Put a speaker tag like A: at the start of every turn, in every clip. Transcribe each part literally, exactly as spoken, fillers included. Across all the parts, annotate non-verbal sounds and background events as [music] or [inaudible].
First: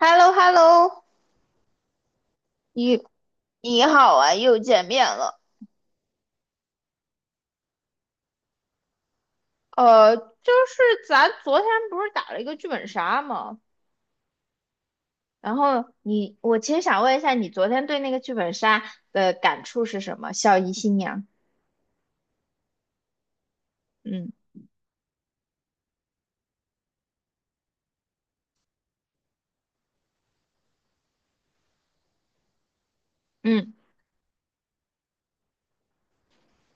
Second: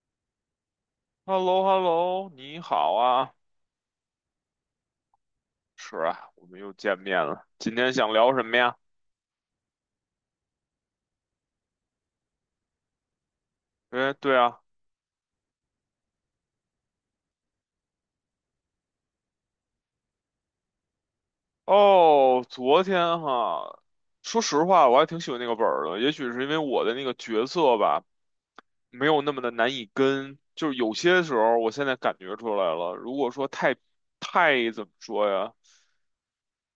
A: h e l l o h e l l o
B: h e l l o h e l l o 你好
A: 你
B: 啊，
A: 你好啊，又见面了。
B: 是啊，我们又见面了。今天想聊什么呀？
A: 呃，就是咱昨天不是打了一个剧本杀吗？
B: 哎，对啊，
A: 然后你，我其实想问一下，你昨天对那个剧本杀的感触是什么？孝仪新娘，
B: 哦，昨天哈，
A: 嗯
B: 说实话，我还挺喜欢那个本儿的。也许是因为我的那个角色吧，没有那么的难以跟，就是有些时候，我现在感觉出来了。如果说
A: 嗯
B: 太太怎么说呀，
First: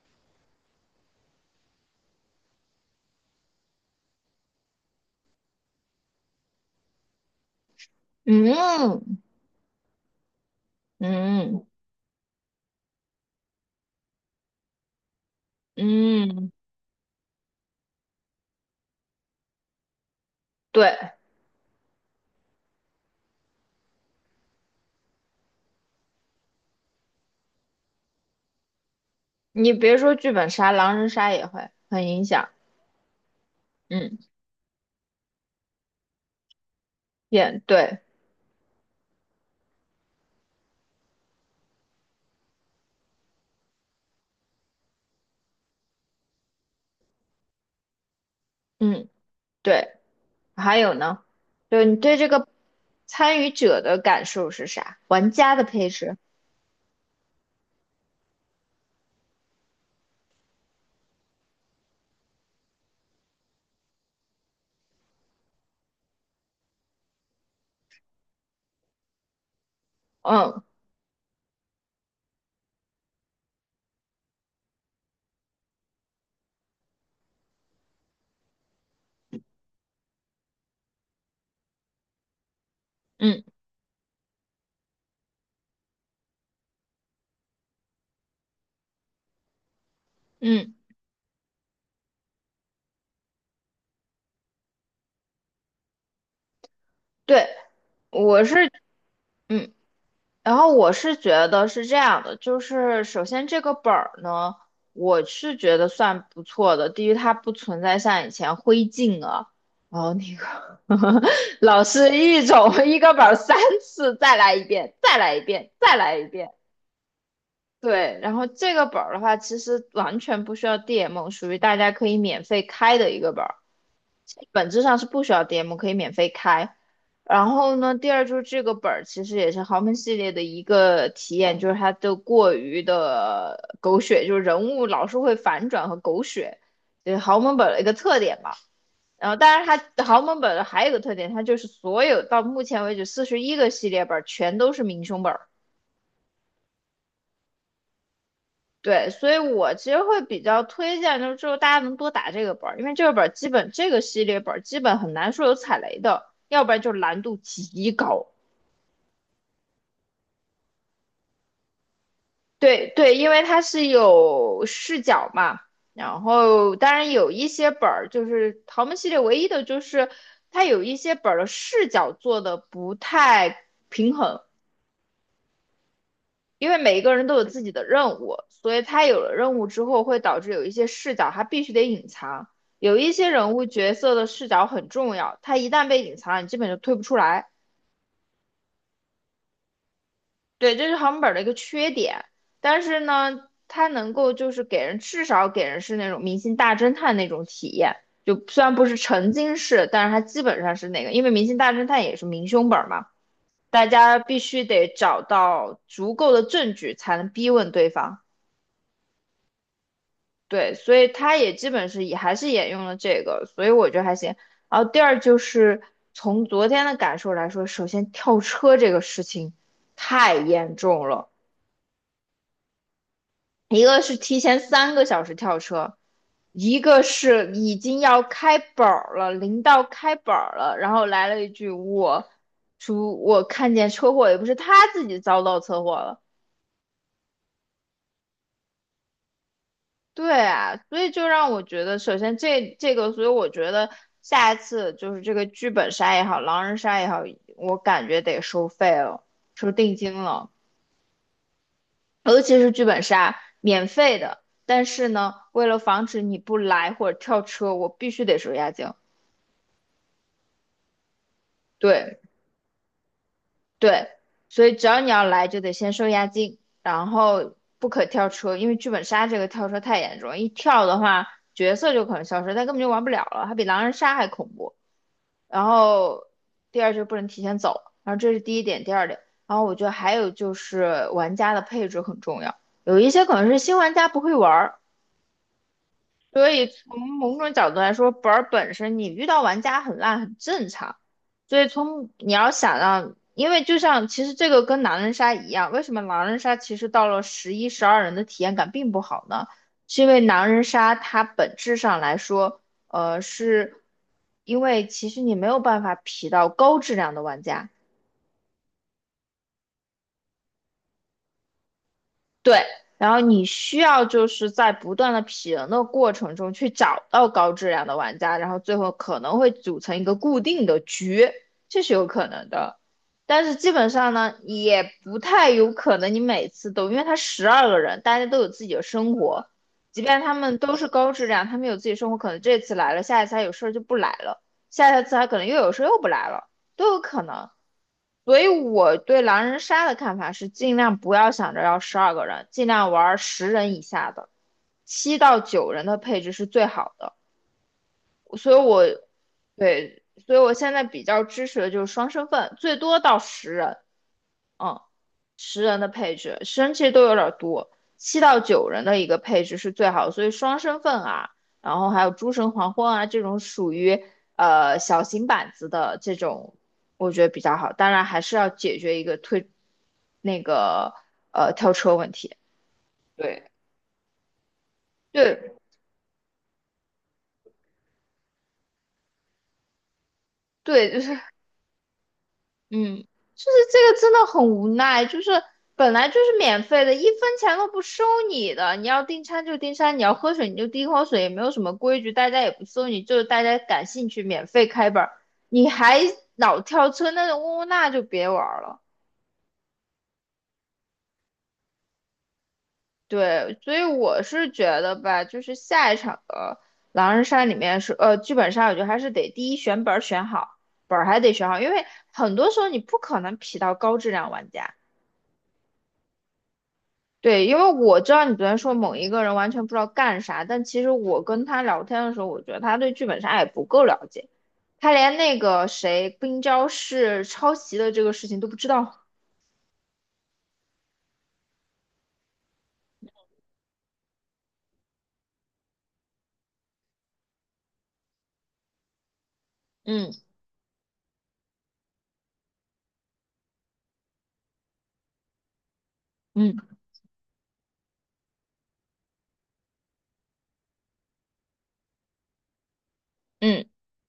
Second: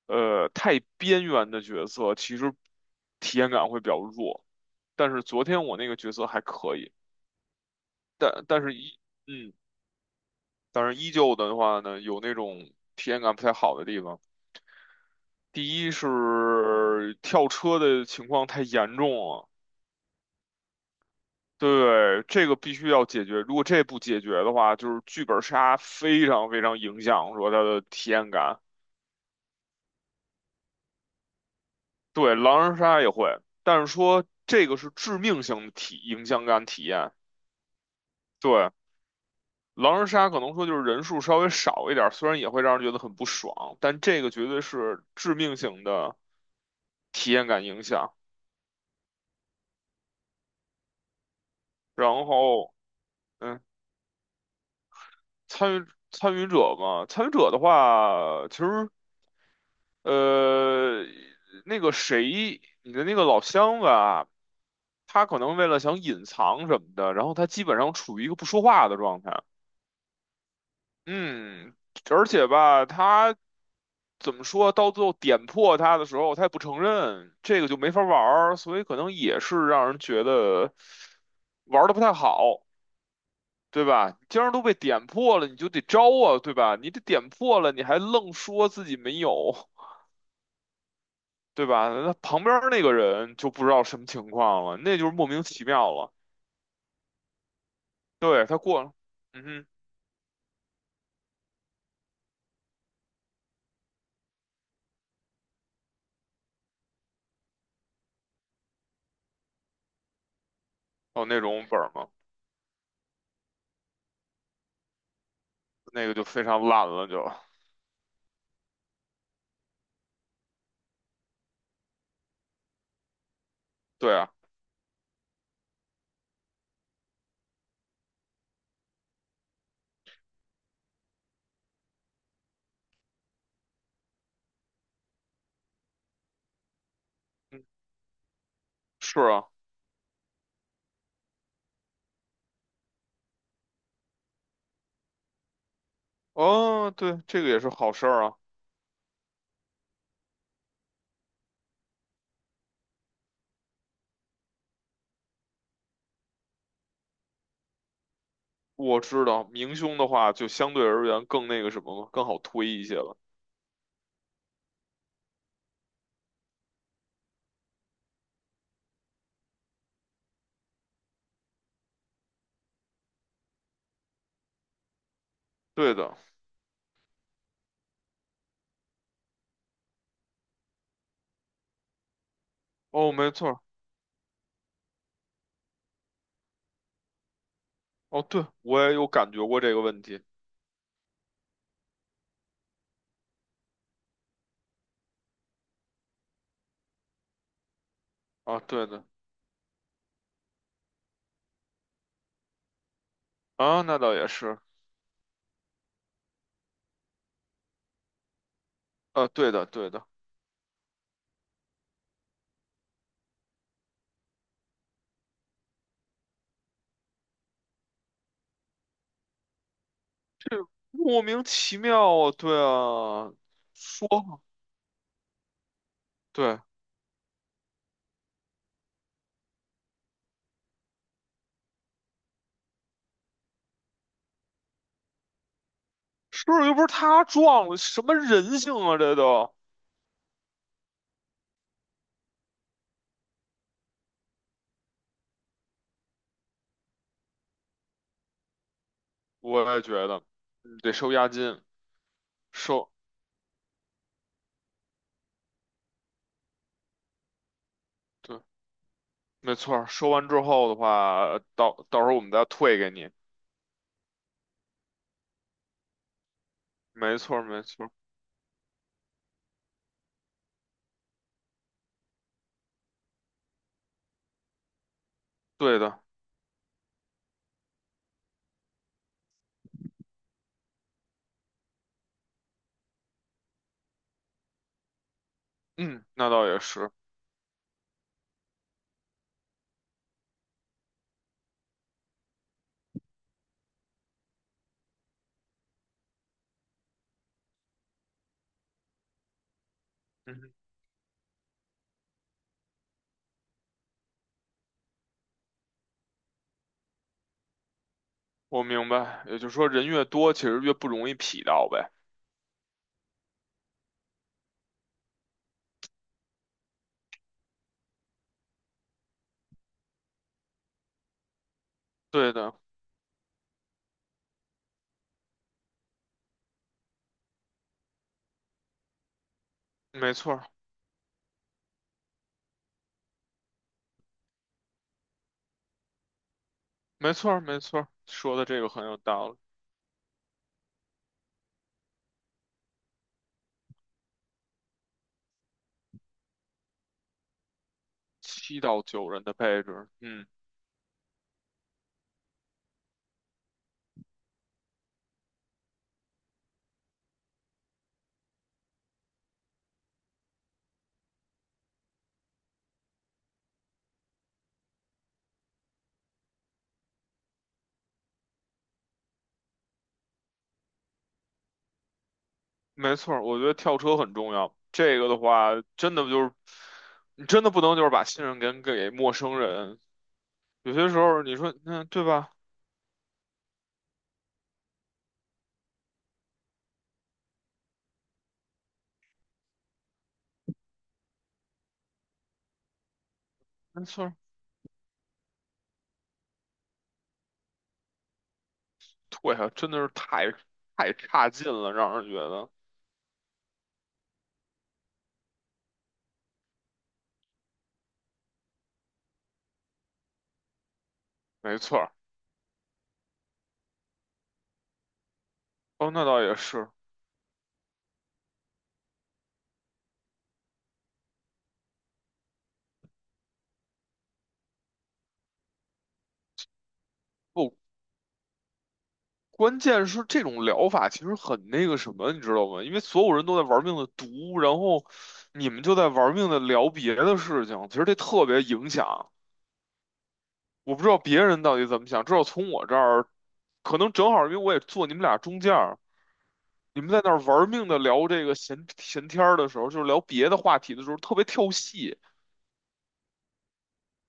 B: 呃，太边缘的角色，其实体验感会比较弱。但是昨天我那个角色还可以，但但是一。
A: 嗯
B: 嗯。但是依旧的
A: 嗯
B: 话呢，有那种体验感不太好的地方。第一是
A: 嗯，
B: 跳车的情况太严重了，
A: 对，
B: 对，这个必须要解决。如果这不解决的话，就是剧本杀非常非常影响说它的体验感。
A: 你别说剧本杀，狼人杀也会很影
B: 对，
A: 响。
B: 狼人杀也会，但是
A: 嗯，
B: 说这个是致命性的体影响感体验。
A: 也对，
B: 对，狼人杀可能说就是人数稍微少一点儿，虽然也会让人觉得很不爽，但这个绝对是致命性的体验感影响。
A: 嗯对。还有呢，就你
B: 然
A: 对这个
B: 后
A: 参与
B: 嗯，
A: 者的感受是啥？玩家的
B: 参与
A: 配置，
B: 参与者嘛，参与者的话，其实呃，那个谁，你的那个老乡吧，他可能为了想隐藏什么的，然后他基本上处于一个不说话的状态。
A: 嗯
B: 嗯，而且吧，他怎么说，到最后点破他的时候，他也不承认，这个就没法玩儿所以可能也是让人觉得玩的不太好。
A: 嗯
B: 对吧？既然都被点破了，你就得招啊，对吧？你得点破了，你还愣说自己没有，
A: 嗯，
B: 对吧？那旁边那个人就不知道什么情况了，那就是莫名其妙了。
A: 对，我
B: 对，他
A: 是
B: 过了，嗯哼，
A: 嗯，然后我是觉得是这样的，就是首先这个本儿呢，我是觉得算不错的。第一，它不存在像以前灰烬啊，然后那个 [laughs]
B: 哦，那种本
A: 老
B: 儿嘛，
A: 师一种一个本儿三次，再来一遍，再来一遍，再
B: 那个
A: 来
B: 就
A: 一
B: 非
A: 遍。
B: 常烂了，就
A: 对，然后这个本儿的话，其实完全不需要 D M，属于大家可以免费开的一个本儿，
B: 对啊，
A: 本质上是不需要 D M，可以免费开。然后呢，第二就是这个本儿其实也是豪门系列的一个体验，就是它的过于的狗血，就是人物老是会反转和狗血，就是豪门
B: 嗯，
A: 本儿的一个特点吧。
B: 是
A: 然后，
B: 啊，
A: 当然它豪门本儿还有一个特点，它就是所有到目前为止四十一个系列本儿全都是明凶本。
B: 哦，对，这个也是好事儿啊。
A: 对，所以我其实会比较推荐，就是之后大家能多打这个本儿，因为这个本儿基本这个系列本儿基本很难说有踩雷的，要不然就难度极高。
B: 我知道明凶的话，就相对而言更那个什么了，更好推一
A: 对
B: 些
A: 对，
B: 了。
A: 因为它是有视角嘛，然后当然有一些本儿就是豪门系列唯一的就是它有一些本儿的视角做的不太平衡，
B: 对的，
A: 因为每一个人都有自己的任务，所以他有了任务之后，会导致有一些视角他必须得隐藏，有一
B: 哦，
A: 些
B: 没错
A: 人
B: 儿，
A: 物角色的视角很重要，他一旦被隐藏了，你基本就推不出来。
B: 哦，对，我也有感觉过这个问题
A: 对，这是航本的一个缺点，但是呢，它能够就是给人至少给人是那种明星大侦探那种体验，就
B: 啊，
A: 虽然不
B: 对
A: 是
B: 的。
A: 沉浸式，但是它基本上是那个，因为明星大侦探也是明凶本嘛，
B: 啊，
A: 大
B: 那倒
A: 家
B: 也
A: 必
B: 是，
A: 须得找到足够的证据才能逼问对方。
B: 啊，对的，对的，
A: 对，所以他也基本是也还是沿用了这个，所以我觉得还行。然后第二就是从昨天的感受来说，首先跳车这个事情太严重
B: 莫
A: 了，
B: 名其妙啊，对啊，
A: 一个
B: 说
A: 是提
B: 嘛，
A: 前三个小时跳车，
B: 对，
A: 一个是已经要开板儿了，临到开板儿了，然后来了一句我，说我看见车祸，也不是他自己遭到车祸了，
B: 是不是又不是他撞了，什么人性啊，这都，
A: 对啊，所以就让我觉得，首先这这个，所以我觉得下一次就是这个剧本杀也好，狼人杀也好，我感觉得收费了，收
B: 我也觉
A: 定金
B: 得，
A: 了，
B: 嗯得收押金，
A: 尤其是剧
B: 收，
A: 本杀，免费的，但是呢，为了防止你不来或者跳车，我必须得
B: 对，
A: 收押金。
B: 没错儿收完之后的话，到到时候
A: 对
B: 我们再退给你，
A: 对，所以只要你要来，就得先收押金，然
B: 没错儿
A: 后
B: 没错
A: 不
B: 儿
A: 可跳车，因为剧本杀这个跳车太严重，一跳的话，角色就可能消失，他根本就玩不了了，它比狼人杀还恐怖。然
B: 对的，
A: 后第二就是不能提前走，然后这是第一点，第二点，然后我觉得还有就是玩家的配置很重要，有一些可能是新玩家不会玩，
B: 嗯，那倒
A: 所
B: 也
A: 以
B: 是，
A: 从某种角度来说，本儿本身你遇到玩家很烂很正常。所以从你要想让，因为就像其实这个跟狼人杀一样，为什么狼人杀其实到了十一、十二人的体验感并不好呢？是因为狼
B: 嗯，
A: 人杀它本质上来说，呃，是因为其实你没有办法匹到高质量的玩家。
B: 我明白，也就是说人越多，其实越不容易匹到呗，
A: 对，然后你需要就是在不断的匹人的过程中去找到高质量的玩家，然后最后可能会组成一个固定的局，这是有可
B: 对
A: 能
B: 的，
A: 的。但是基本上呢，也不太有可能你每次都，因为他十二个人，大家都有自己的生活，即
B: 没
A: 便
B: 错
A: 他
B: 儿
A: 们都是高质量，他们有自己生活，可能这次来了，下一次他有事儿就不来了，下一次他可能又有事儿又不来了，都有
B: 没
A: 可
B: 错儿
A: 能。
B: 没错儿说
A: 所以
B: 的这个很
A: 我
B: 有
A: 对
B: 道理。
A: 狼人杀的看法是，尽量不要想着要十二个人，尽量玩十人以下的，七到九人的配置是最好的。所以
B: 七到
A: 我，
B: 九人的配置，
A: 对，
B: 嗯，
A: 所以我现在比较支持的就是双身份，最多到十人。嗯，十人的配置，十人其实都有点儿多，七到九人的一个配置是最好的所以双身份啊，然后还有诸神黄昏啊这种属于呃小型板子的这种，我觉得比较好。当然还是要解决一个推那个呃跳车问题。
B: 没错儿，我觉
A: 对，
B: 得跳车很重要。这个的话，
A: 对
B: 真的就是你真的不能就是把信任给给陌生人。有些时
A: 对，
B: 候你说，嗯，对吧？
A: 嗯，就是这个真的很无奈，就是本来就是免费的，一分钱都不收你的，你要订餐就订餐，你要喝水你就订口水，也没有什么规矩，大家也不收你，就是大家感
B: 没错
A: 兴
B: 儿，
A: 趣免费开本儿，你还老跳车那种呜呜那就别玩儿了。
B: 对呀，真的是太太差劲了，让人觉得
A: 对，所以我是觉得吧，就是下一场的狼人杀里面是呃剧本杀，我觉得还是得第一选本儿选好，本儿还得选
B: 没
A: 好，因
B: 错
A: 为
B: 儿。
A: 很多时候你不可能匹到高质量玩家。
B: 哦，那倒也是。
A: 对，因为我知道你昨天说某一个人完全不知道干啥，但其实我跟他聊天的时候，我觉得他对剧本杀也不够了解，他连那个谁冰娇是抄
B: 不，
A: 袭的这个事情都不知道。
B: 关键是这种疗法其实很那个什么，你知道吗？因为所有人都在玩命的读，然后你们就在玩命的聊别的事情，其实这特别影响。
A: 嗯
B: 我不知道别人到底怎么想，至少从我这儿，可能正好因为我也坐你们俩中间儿，
A: 嗯
B: 你们在那儿玩命的聊这个闲闲天儿的时候，就是聊别的话题的时候，特别跳戏，
A: 嗯，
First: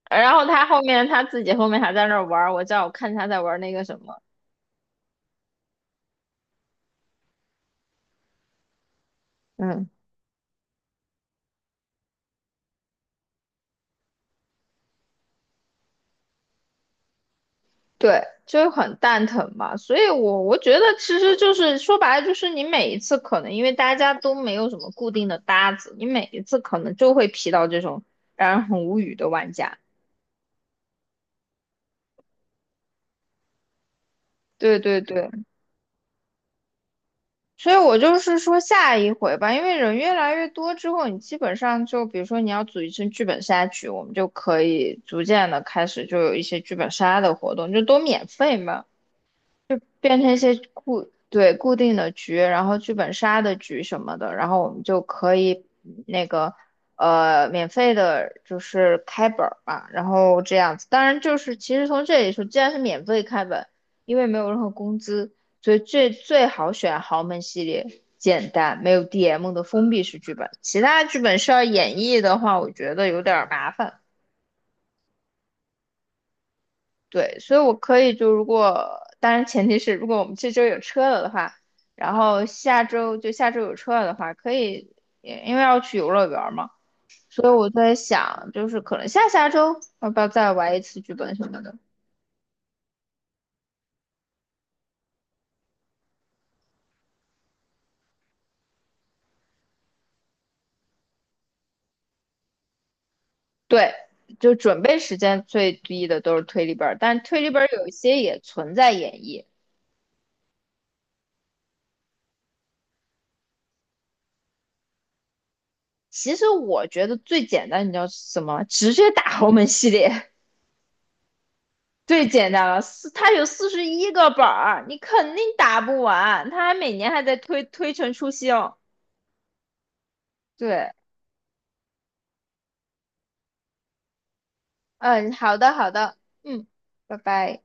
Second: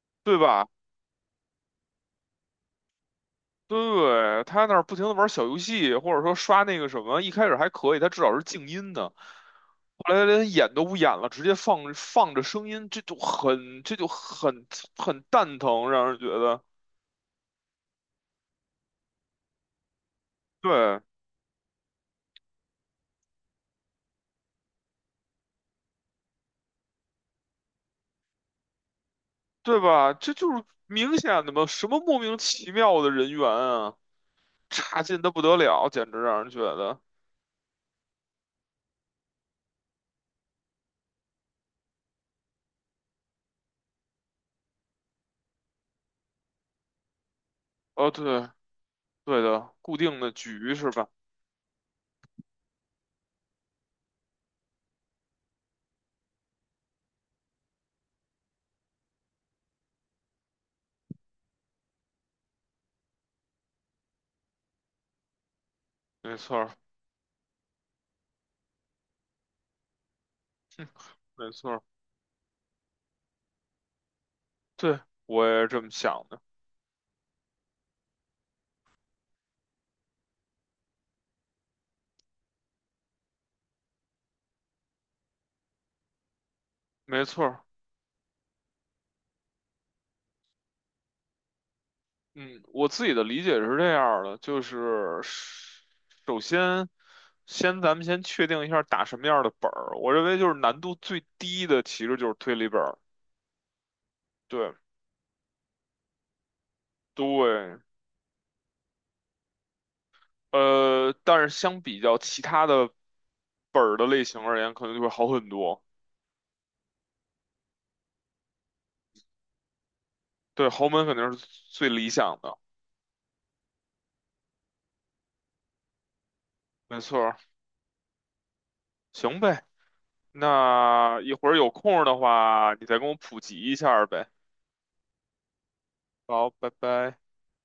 A: 然
B: 对
A: 后他
B: 吧？
A: 后面他自己后面还在那儿玩儿，我叫我看他在玩儿那个什么，
B: 对，他那儿不停的玩小游戏，或者说刷那个什么，一开始还可以，他至少是静音的，
A: 嗯。
B: 后来他连演都不演了，直接放放着声音，这就很这就很很蛋疼，让人觉得，
A: 对，就是很蛋疼嘛，所以我我觉得
B: 对
A: 其实就是说白了，就是你每一次可能因为大家都没有什么固定的搭子，你每一次可能就会劈到这种让人很无语的玩家。
B: 对吧？这就是明显的嘛，什么莫名其妙的人员啊！
A: 对对
B: 差劲
A: 对，
B: 的不得了，简直让人觉得，
A: 所以我就是说下一回吧，因为人越来越多之后，你基本上就比如说你要组一次剧本杀局，我们就可以逐渐的开始就有一些剧本杀的活动，就都
B: 哦，
A: 免
B: 对，
A: 费嘛。
B: 对的，固定
A: 变
B: 的
A: 成一些
B: 局是吧？
A: 固，对，固定的局，然后剧本杀的局什么的，然后我们就可以那个呃免费的，就是开本儿嘛，然后这样子。当然就是其实从这里说，既然是免费开本，因为没有任何工资，所以最
B: 没
A: 最
B: 错儿，
A: 好选豪门系列。简单，没有 D M 的封闭式剧本，其他剧本需
B: 没
A: 要
B: 错儿，
A: 演绎的话，我觉得有点儿麻烦。
B: 对，我也是这么想的，
A: 对，所以我可以就如果，当然前提是如果我们这周有车了的话，然后下周就下周有车了的话，可以，也因为要去游乐园儿嘛，
B: 没
A: 所
B: 错
A: 以
B: 儿。
A: 我在想，就是可能下下周要不要再玩一次剧本什么的。
B: 嗯，我自己的理解是这样儿的，就是首先，先咱们先确定一下打什么样儿的本儿。我认为就是难度最低的其实就是推理本儿，
A: 对，就
B: 对
A: 准备时间最低的都是推理本儿，但推理本儿
B: 对，
A: 有一些也存在演绎。
B: 呃，但是相比较其他的本儿的类型而言，可能就会好很多。
A: 其实我觉得最简单，你知道是什么？直接打豪门系列。
B: 对，豪门肯定是最理
A: 最
B: 想
A: 简
B: 的，
A: 单了，四，它有四十一个本儿，你肯定打不完。它还每
B: 没
A: 年还
B: 错。
A: 在推推陈出新。
B: 行呗，
A: 对，
B: 那一会儿有空儿的话，你再跟我普及一下儿呗。
A: 嗯，好的，好的，
B: 好，
A: 嗯，
B: 拜
A: 拜
B: 拜。
A: 拜。